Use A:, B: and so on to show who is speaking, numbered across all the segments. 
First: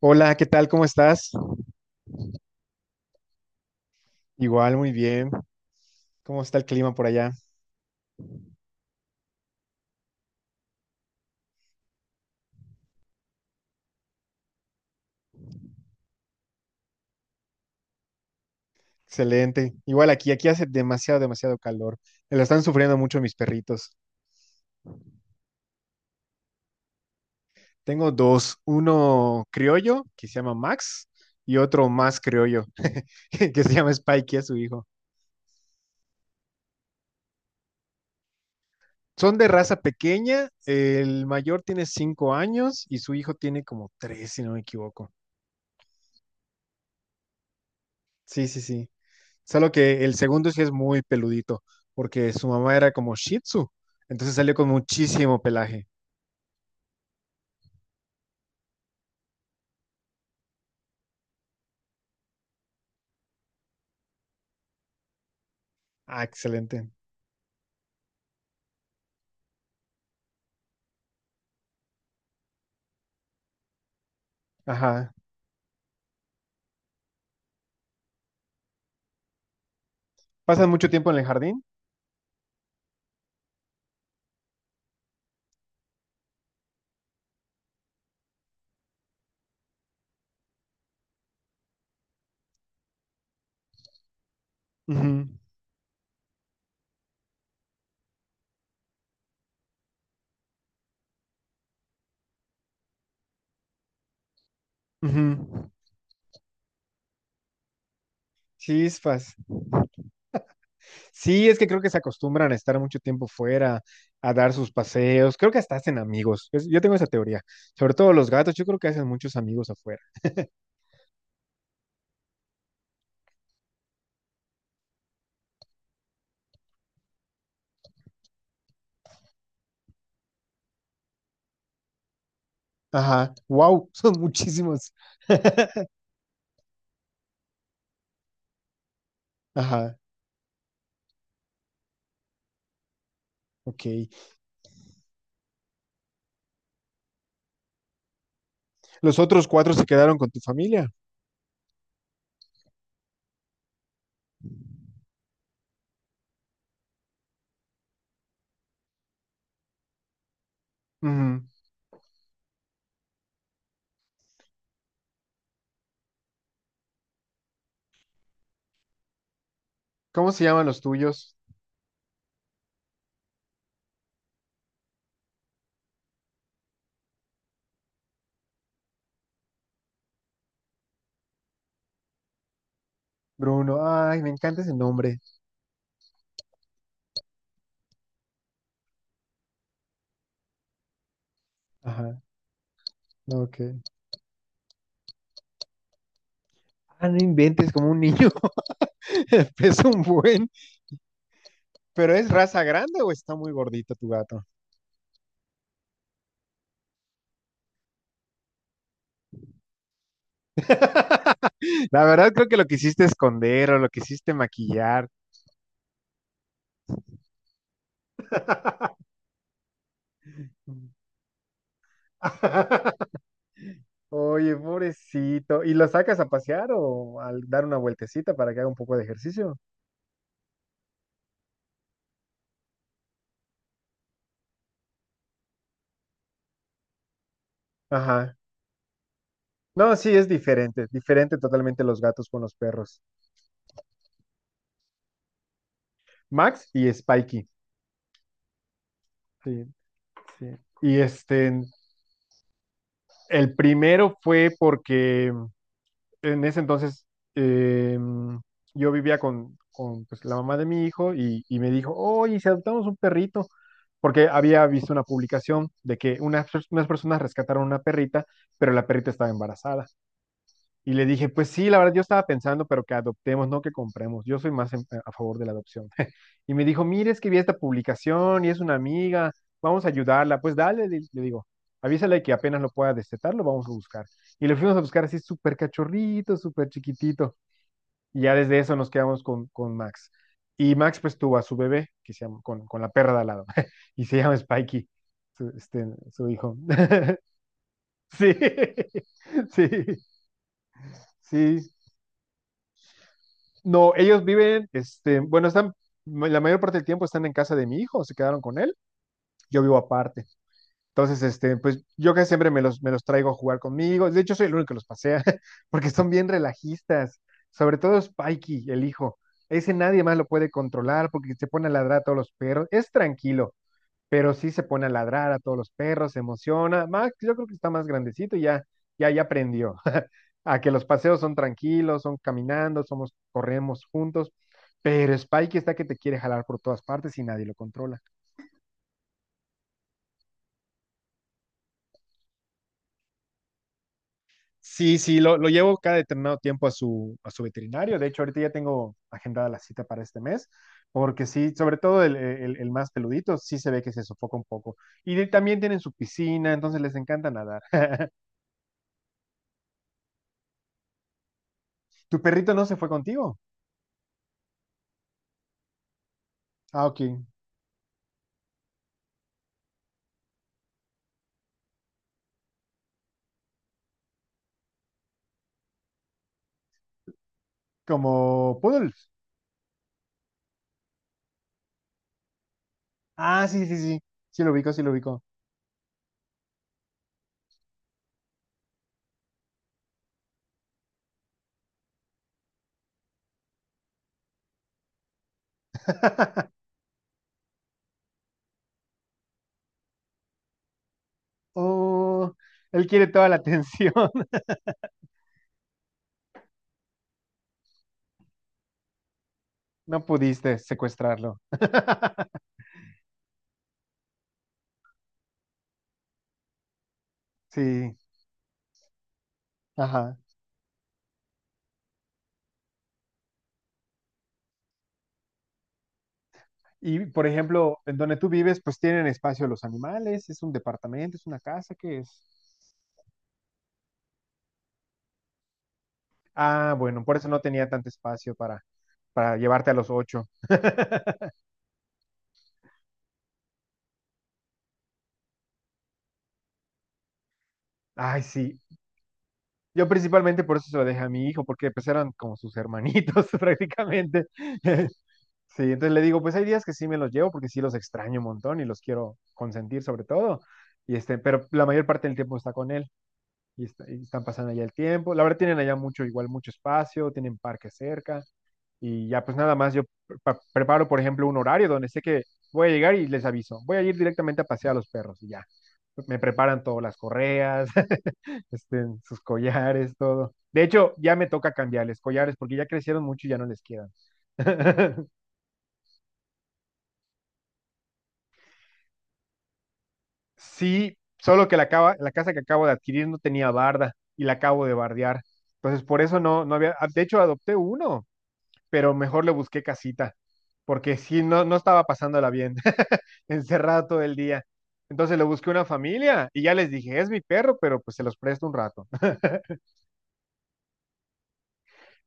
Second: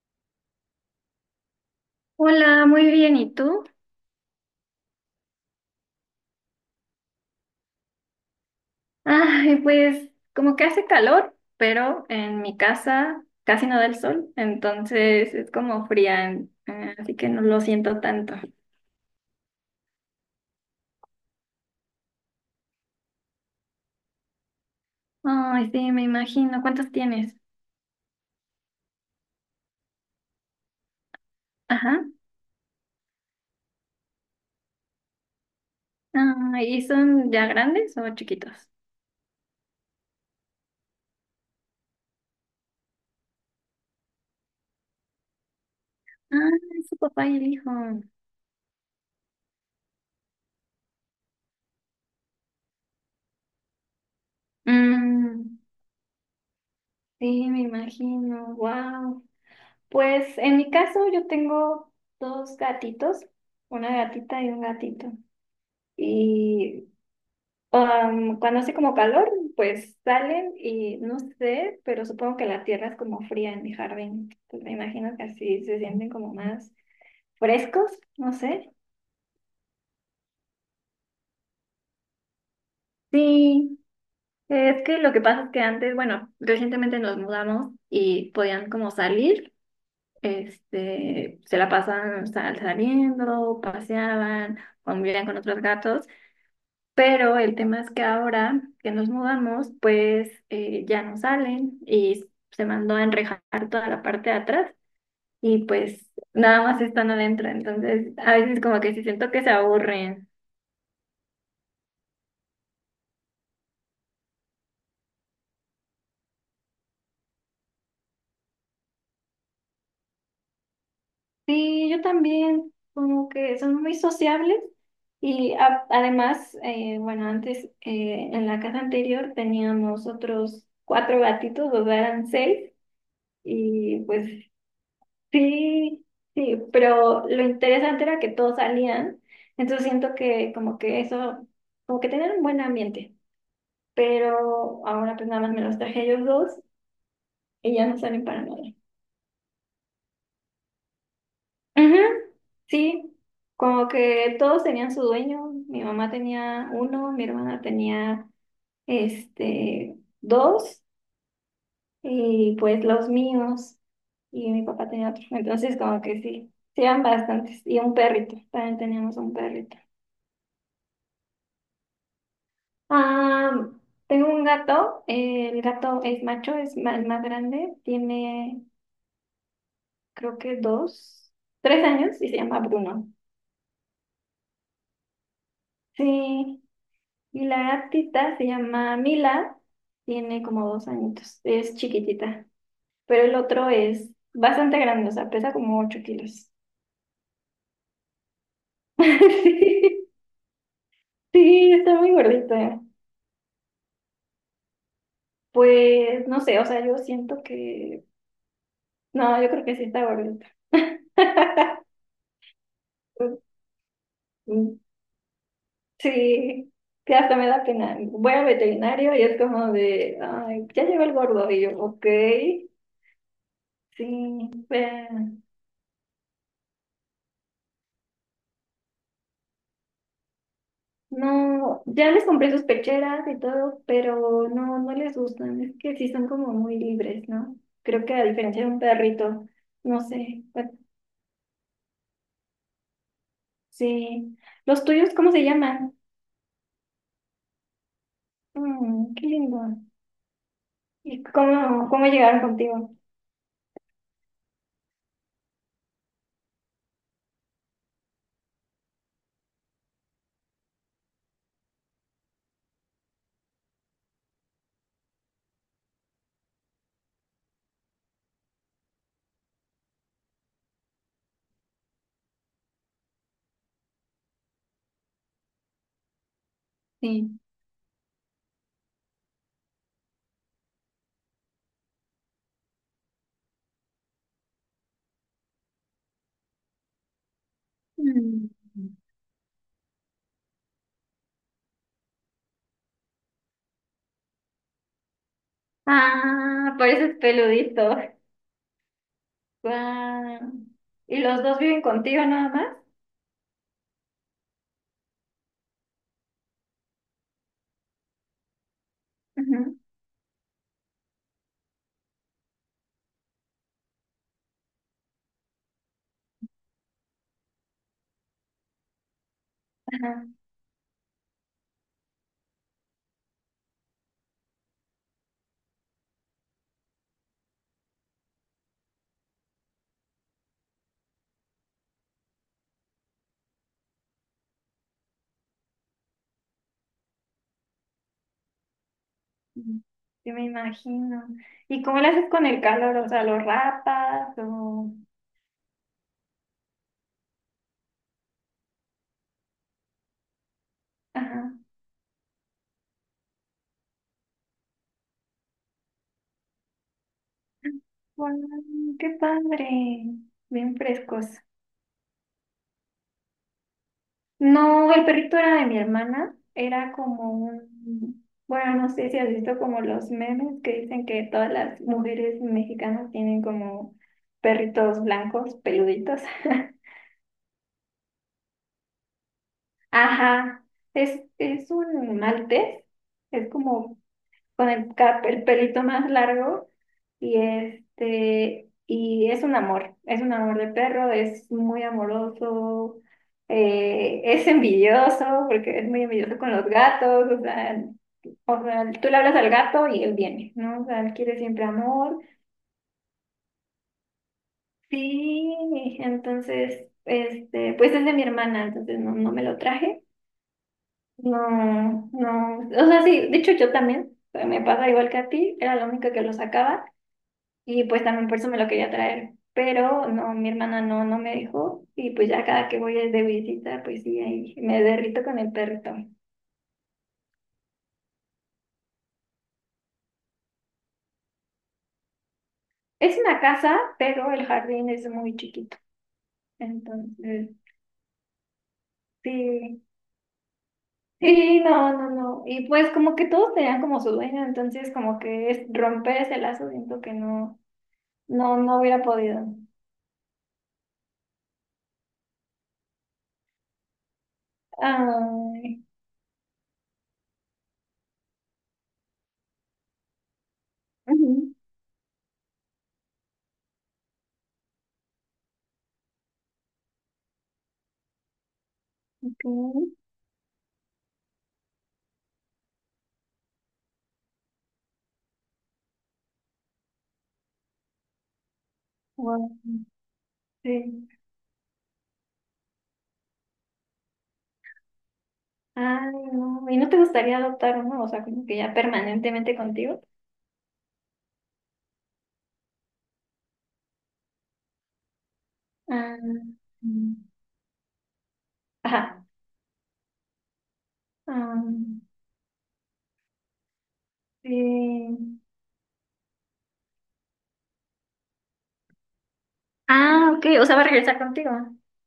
A: Hola, ¿qué tal? ¿Cómo estás?
B: Hola, muy bien. ¿Y tú?
A: Igual, muy bien. ¿Cómo está el clima por allá?
B: Ay, pues como que hace calor, pero en mi casa casi no da el sol, entonces es como fría, así que no lo siento tanto.
A: Excelente. Igual aquí hace demasiado, demasiado calor. Me lo están sufriendo mucho mis perritos.
B: Ay, sí, me imagino. ¿Cuántos tienes?
A: Tengo dos, uno criollo, que se llama Max, y otro
B: Ajá.
A: más criollo, que se llama Spikey, es su hijo.
B: Ay, ¿y son ya grandes o chiquitos?
A: Son de raza pequeña, el mayor tiene 5 años y su hijo tiene como tres, si no me equivoco.
B: Ah, es su papá y el hijo.
A: Sí, sí, sí. Solo que el segundo sí es muy peludito, porque su mamá era como Shih Tzu, entonces salió con muchísimo
B: Mm,
A: pelaje.
B: sí, me imagino. Wow. Pues en mi caso yo tengo dos gatitos, una gatita y un gatito.
A: Ah, excelente.
B: Y cuando hace como calor, pues salen y no sé, pero supongo que la tierra es como fría en mi jardín. Pues me
A: Ajá.
B: imagino que así se sienten como más frescos, no sé.
A: ¿Pasan mucho tiempo en el jardín?
B: Sí, es que lo que pasa es que antes, bueno, recientemente nos mudamos y podían como salir, este, se la pasaban saliendo, paseaban, convivían
A: Ujú,
B: con otros gatos. Pero el tema es que ahora que nos mudamos, pues ya no salen y se mandó a enrejar toda la parte de atrás y
A: ujú.
B: pues nada más están adentro. Entonces, a veces como que sí siento
A: Chispas.
B: que se aburren.
A: Sí, es que creo que se acostumbran a estar mucho tiempo fuera, a dar sus paseos. Creo que hasta hacen amigos. Yo tengo esa teoría. Sobre todo los gatos, yo creo que hacen muchos amigos afuera.
B: Sí, yo también, como que son muy sociables y además, bueno, antes en la casa anterior teníamos otros cuatro gatitos, o sea, eran seis.
A: Ajá. Wow,
B: Y
A: son
B: pues
A: muchísimos.
B: sí, sí, pero lo interesante era que todos salían, entonces
A: Ajá,
B: siento que como que eso, como que tenían un buen ambiente,
A: ok.
B: pero ahora pues nada más me los traje ellos dos y ya no salen para nada.
A: ¿Los otros cuatro se quedaron con tu familia?
B: Ujú, sí, como que todos tenían su dueño, mi mamá tenía uno, mi hermana tenía este dos
A: Ujú.
B: y pues los míos y mi papá tenía otro, entonces como que sí, sí eran bastantes y un perrito, también teníamos un perrito.
A: ¿Cómo se llaman los tuyos?
B: Ah, tengo un gato, el gato es macho, el más grande, tiene creo que dos, tres años y se llama Bruno.
A: Bruno. Ay, me encanta ese nombre.
B: Sí, y la gatita se llama Mila, tiene como dos añitos, es
A: Ajá.
B: chiquitita, pero el
A: No, Ok.
B: otro es bastante grande, o sea, pesa como ocho kilos.
A: Ah, no inventes como un niño. Es un buen.
B: Sí, sí, está muy
A: ¿Pero es raza
B: gordita.
A: grande o está muy gordito tu gato?
B: Pues no sé, o sea, yo siento que, no, yo creo que sí está gordita.
A: La verdad creo que lo quisiste esconder o lo quisiste maquillar.
B: Sí, que hasta me da pena. Voy al veterinario y es como de, ay, ya llegó el gordo. Y yo, ok, sí,
A: Oye,
B: pero
A: pobrecito. ¿Y lo sacas a pasear o al dar una vueltecita para que haga un poco de ejercicio?
B: no, ya les compré sus pecheras y todo, pero no, no les gustan. Es que sí son como muy libres, ¿no? Creo que a
A: Ajá.
B: diferencia de un perrito,
A: No,
B: no
A: sí, es
B: sé, bueno,
A: diferente. Diferente totalmente los gatos con los perros.
B: sí. ¿Los tuyos cómo se llaman?
A: Max y Spikey.
B: Mm, qué lindo.
A: Sí. Sí. Y
B: ¿Y
A: este,
B: cómo llegaron contigo?
A: el primero fue porque en ese entonces eh, yo vivía con pues, la mamá de mi hijo y me dijo, oye, si adoptamos un perrito, porque había visto una publicación de que unas personas rescataron una perrita, pero la perrita estaba embarazada. Y le dije, pues sí, la verdad yo estaba pensando, pero que adoptemos, no que compremos. Yo soy más a favor de la adopción. Y me dijo, mire, es que vi
B: Sí.
A: esta publicación y es una amiga, vamos a ayudarla. Pues dale, le digo, avísale que apenas lo pueda destetar, lo vamos a buscar. Y lo fuimos a buscar así súper cachorrito, súper chiquitito. Y ya
B: Mm.
A: desde eso nos quedamos con Max. Y Max pues tuvo a su bebé, que se llama, con la perra de al lado, y se llama Spikey, su, este, su hijo.
B: Ah, por eso es peludito.
A: Sí, sí,
B: Guau. ¿Y los dos
A: sí.
B: viven contigo nada más?
A: No, ellos viven, este, bueno, están, la mayor parte del tiempo están en casa de mi hijo, se quedaron con él, yo vivo
B: Ujú.
A: aparte. Entonces, este, pues yo que siempre me los traigo a jugar conmigo. De hecho, soy el único que los pasea, porque son bien relajistas. Sobre todo Spikey, el hijo. Ese nadie más lo
B: Ajá.
A: puede controlar porque se pone a ladrar a todos los perros. Es tranquilo pero sí se pone a ladrar a todos los perros, se emociona. Max, yo creo que está más grandecito y ya, ya aprendió a que los paseos son tranquilos, son caminando, somos, corremos juntos, pero Spike está que te quiere jalar por todas partes y nadie lo controla.
B: Mm. Sí, me imagino. ¿Y cómo le haces con el calor? O sea, ¿los rapas o...?
A: Sí, sí, lo llevo cada determinado tiempo a su veterinario. De hecho, ahorita ya tengo agendada la cita para este mes, porque
B: Ajá.
A: sí, sobre todo el más peludito, sí se ve que se sofoca un poco. Y también tienen su piscina, entonces les encanta nadar.
B: Guau, ¡qué padre! Bien frescos.
A: ¿Tu perrito no se fue contigo?
B: No, el perrito era de mi hermana.
A: Ah,
B: Era
A: ok.
B: como un... Bueno, no sé si has visto como los memes que dicen que todas las mujeres mexicanas tienen como perritos blancos, peluditos.
A: Como Poodles.
B: Ajá, es un maltés,
A: Ah,
B: es
A: sí, sí,
B: como
A: sí. Sí lo
B: con
A: ubico, sí lo
B: el,
A: ubico.
B: el pelito más largo y este, y es un amor de perro, es muy amoroso, es envidioso, porque es muy envidioso con los gatos, o sea, tú le hablas al gato y él viene, ¿no? O sea, él quiere siempre amor.
A: Oh, él quiere toda la atención.
B: Sí, entonces, este, pues es de mi hermana, entonces no, no me lo traje.
A: No pudiste secuestrarlo.
B: No, no, o sea, sí, de hecho yo también, me pasa igual que a ti, era la única que lo sacaba y
A: Sí,
B: pues también por eso me lo quería traer, pero
A: ajá.
B: no, mi hermana no, no me dejó y pues ya cada que voy de visita, pues sí, ahí me derrito con el perrito.
A: Y por ejemplo, en donde tú vives, pues tienen espacio los animales, es un departamento, es una casa, ¿qué es?
B: Es una casa, pero el jardín es muy chiquito,
A: Ah, bueno, por eso no
B: entonces,
A: tenía tanto espacio para llevarte a
B: sí,
A: los ocho.
B: sí, no, no, no, y pues como que todos tenían como su dueño, entonces como que es romper ese lazo, siento que no,
A: Ay,
B: no,
A: sí.
B: no hubiera podido.
A: Yo principalmente por eso se lo dejé a mi hijo, porque pues eran como sus hermanitos prácticamente. Sí,
B: Ay.
A: entonces le digo, pues hay días que sí me los llevo porque sí los extraño un montón y los quiero consentir sobre todo. Y este, pero
B: Ujú.
A: la mayor parte del tiempo está con él y, y están pasando allá el tiempo. La verdad tienen allá mucho, igual mucho espacio, tienen parque cerca y ya pues
B: Ok,
A: nada más yo preparo, por ejemplo, un horario donde sé que voy a llegar y les aviso. Voy a ir directamente a pasear a los perros y ya. Me preparan todas las correas, este, sus
B: guau,
A: collares, todo. De hecho,
B: sí.
A: ya me toca cambiarles collares porque ya crecieron mucho y ya no les quedan.
B: Ay, no. ¿Y no te gustaría adoptar uno? O sea, como que ya permanentemente contigo.
A: Sí, solo que la casa que acabo de adquirir no tenía barda y la acabo de bardear. Entonces, por
B: Ah,
A: eso no, no había, ah, de hecho,
B: mm,
A: adopté uno, pero mejor
B: ajá.
A: le busqué casita, porque sí, no, no
B: Ah,
A: estaba pasándola bien, encerrado todo el día. Entonces le
B: sí.
A: busqué una familia y ya les dije, es mi perro, pero pues se los presto un rato.
B: Ah, ok. O sea, va a regresar contigo.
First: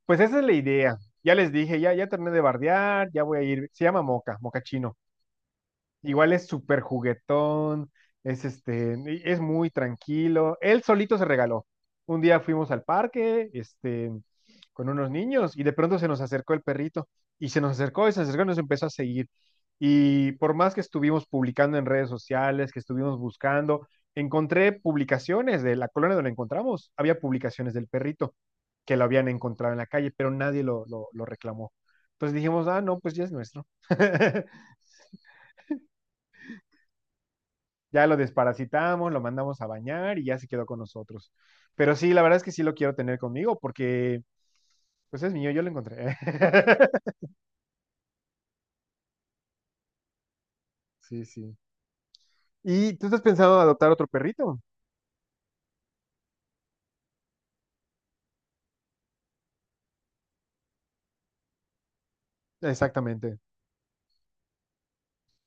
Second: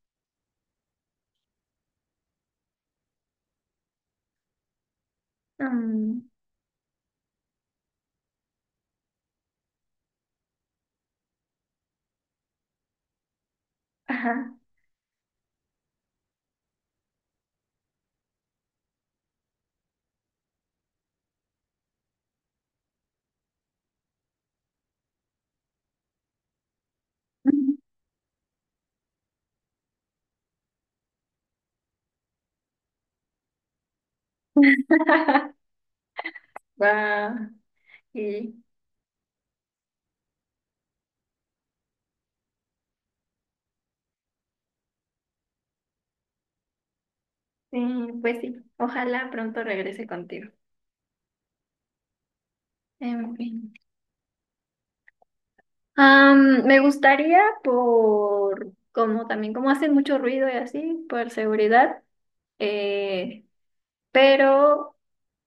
A: Pues esa es la idea. Ya les dije, ya terminé de bardear, ya voy a ir. Se llama Moca, Moca Chino.
B: Mm,
A: Igual es súper juguetón, es este, y es muy tranquilo. Él solito se regaló. Un día fuimos al parque, este,
B: ajá.
A: con unos niños, y de pronto se nos acercó el perrito, y se nos acercó, y se acercó, y nos empezó a seguir. Y por más que estuvimos publicando en redes sociales, que estuvimos buscando, encontré publicaciones de la colonia donde lo encontramos. Había publicaciones del perrito que lo habían encontrado en la calle, pero nadie lo reclamó. Entonces dijimos, ah, no, pues ya es nuestro.
B: Guau,
A: Ya lo
B: sí,
A: desparasitamos, lo mandamos a bañar y ya se quedó con nosotros. Pero sí, la verdad es que sí lo quiero tener conmigo porque, pues es mío, yo lo encontré.
B: sí, pues sí. Ojalá pronto regrese contigo.
A: Sí, sí. ¿Y tú estás
B: En
A: pensando
B: fin.
A: adoptar otro perrito?
B: Am, me gustaría por, como también, como hacen mucho ruido y así, por seguridad,
A: Exactamente.
B: eh, pero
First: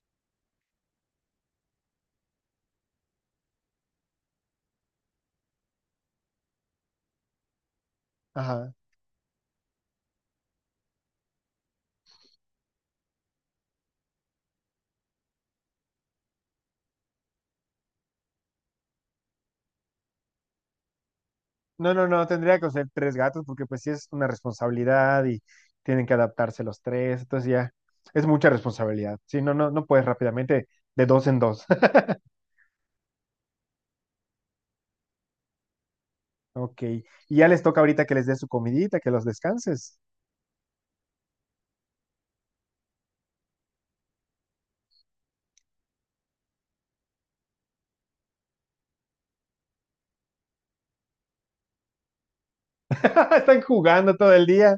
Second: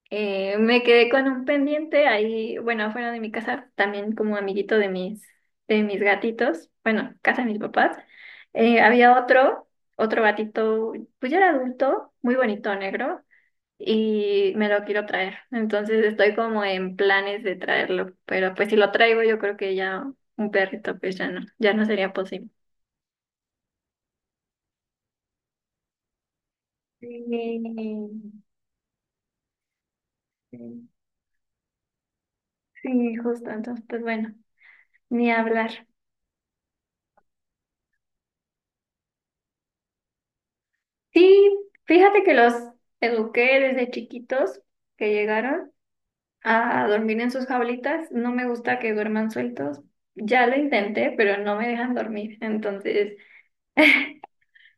B: me quedé con un pendiente ahí, bueno, afuera de mi casa, también como amiguito de mis gatitos, bueno, casa de mis papás.
A: Ajá.
B: Había otro, otro gatito, pues ya era adulto, muy bonito, negro, y me lo quiero traer. Entonces estoy como en planes de traerlo, pero pues si lo traigo yo creo que ya un perrito pues ya no, ya no
A: No, no,
B: sería
A: no,
B: posible.
A: tendría que ser tres gatos porque pues sí es una responsabilidad y tienen que adaptarse los
B: Sí,
A: tres, entonces ya es mucha responsabilidad. Sí, no, no, no puedes rápidamente
B: sí,
A: de dos en dos.
B: sí, justo, entonces pues bueno, ni hablar.
A: Ok. Y ya les toca ahorita que les des su comidita, que los descanses.
B: Sí, fíjate que los eduqué desde chiquitos que llegaron a dormir en sus jaulitas. No me gusta que duerman sueltos. Ya lo intenté, pero no me dejan dormir. Entonces,
A: Están jugando todo el día.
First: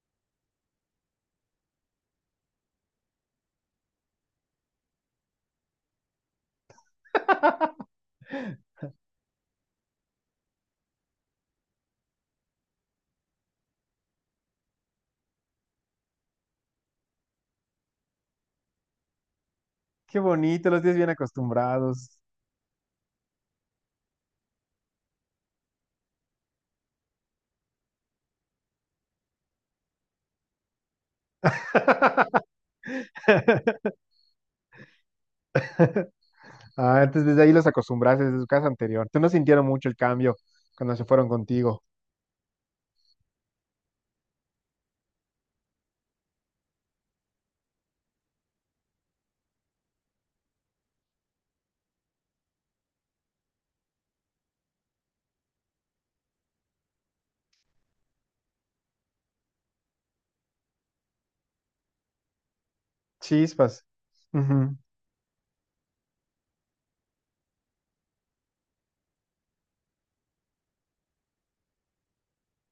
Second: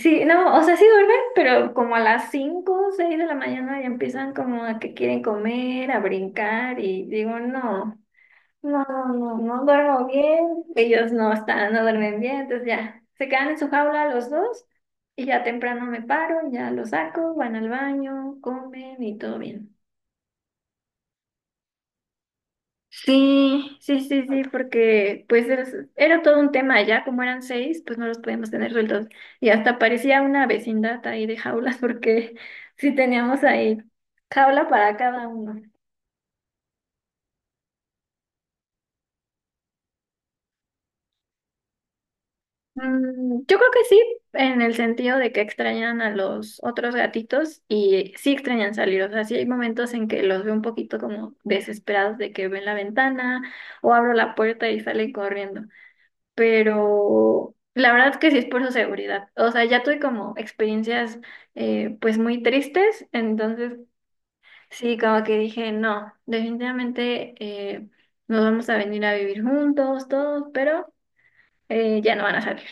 B: sí, no, o sea, sí duermen, pero como a las 5, o 6 de la mañana ya empiezan como a que quieren comer, a brincar y digo, no. No, no, no, no duermo bien, ellos no están, no duermen bien, entonces ya se quedan en su jaula los dos y ya temprano me paro, ya los saco, van al baño, comen y todo bien.
A: Qué bonito, los tienes bien acostumbrados.
B: Sí, sí, sí, sí, porque pues era todo un tema ya, como eran seis, pues no los podíamos tener sueltos y hasta parecía una vecindad ahí de jaulas porque sí teníamos ahí jaula para cada uno.
A: Ah, entonces desde ahí los acostumbraste desde su casa anterior. ¿Tú no sintieron mucho el cambio cuando se fueron contigo?
B: Mm, yo creo que sí, en el sentido de que extrañan a los otros gatitos y sí extrañan salir. O sea, sí hay momentos en que los veo un poquito como desesperados de que ven la ventana o abro la puerta y salen corriendo. Pero la verdad es que sí es por su seguridad. O sea, ya tuve como experiencias pues muy tristes, entonces
A: Chispas. Ujú.
B: sí, como que dije, no, definitivamente nos vamos a venir a vivir juntos todos, pero ya no van a salir.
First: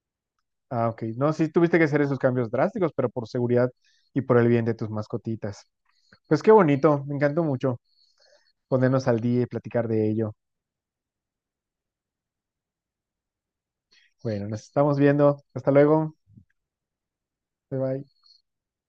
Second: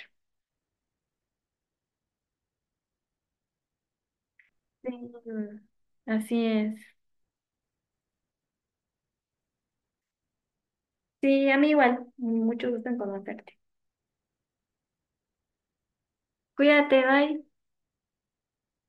A: Ah, ok. No, sí tuviste que hacer esos cambios drásticos, pero por seguridad y por el bien de tus
B: Sí,
A: mascotitas. Pues
B: así
A: qué
B: es.
A: bonito, me encantó mucho ponernos al día y platicar de ello.
B: Sí, a mí igual. Mucho gusto en conocerte.
A: Bueno, nos estamos viendo. Hasta luego.
B: Cuídate, bye.
A: Bye bye.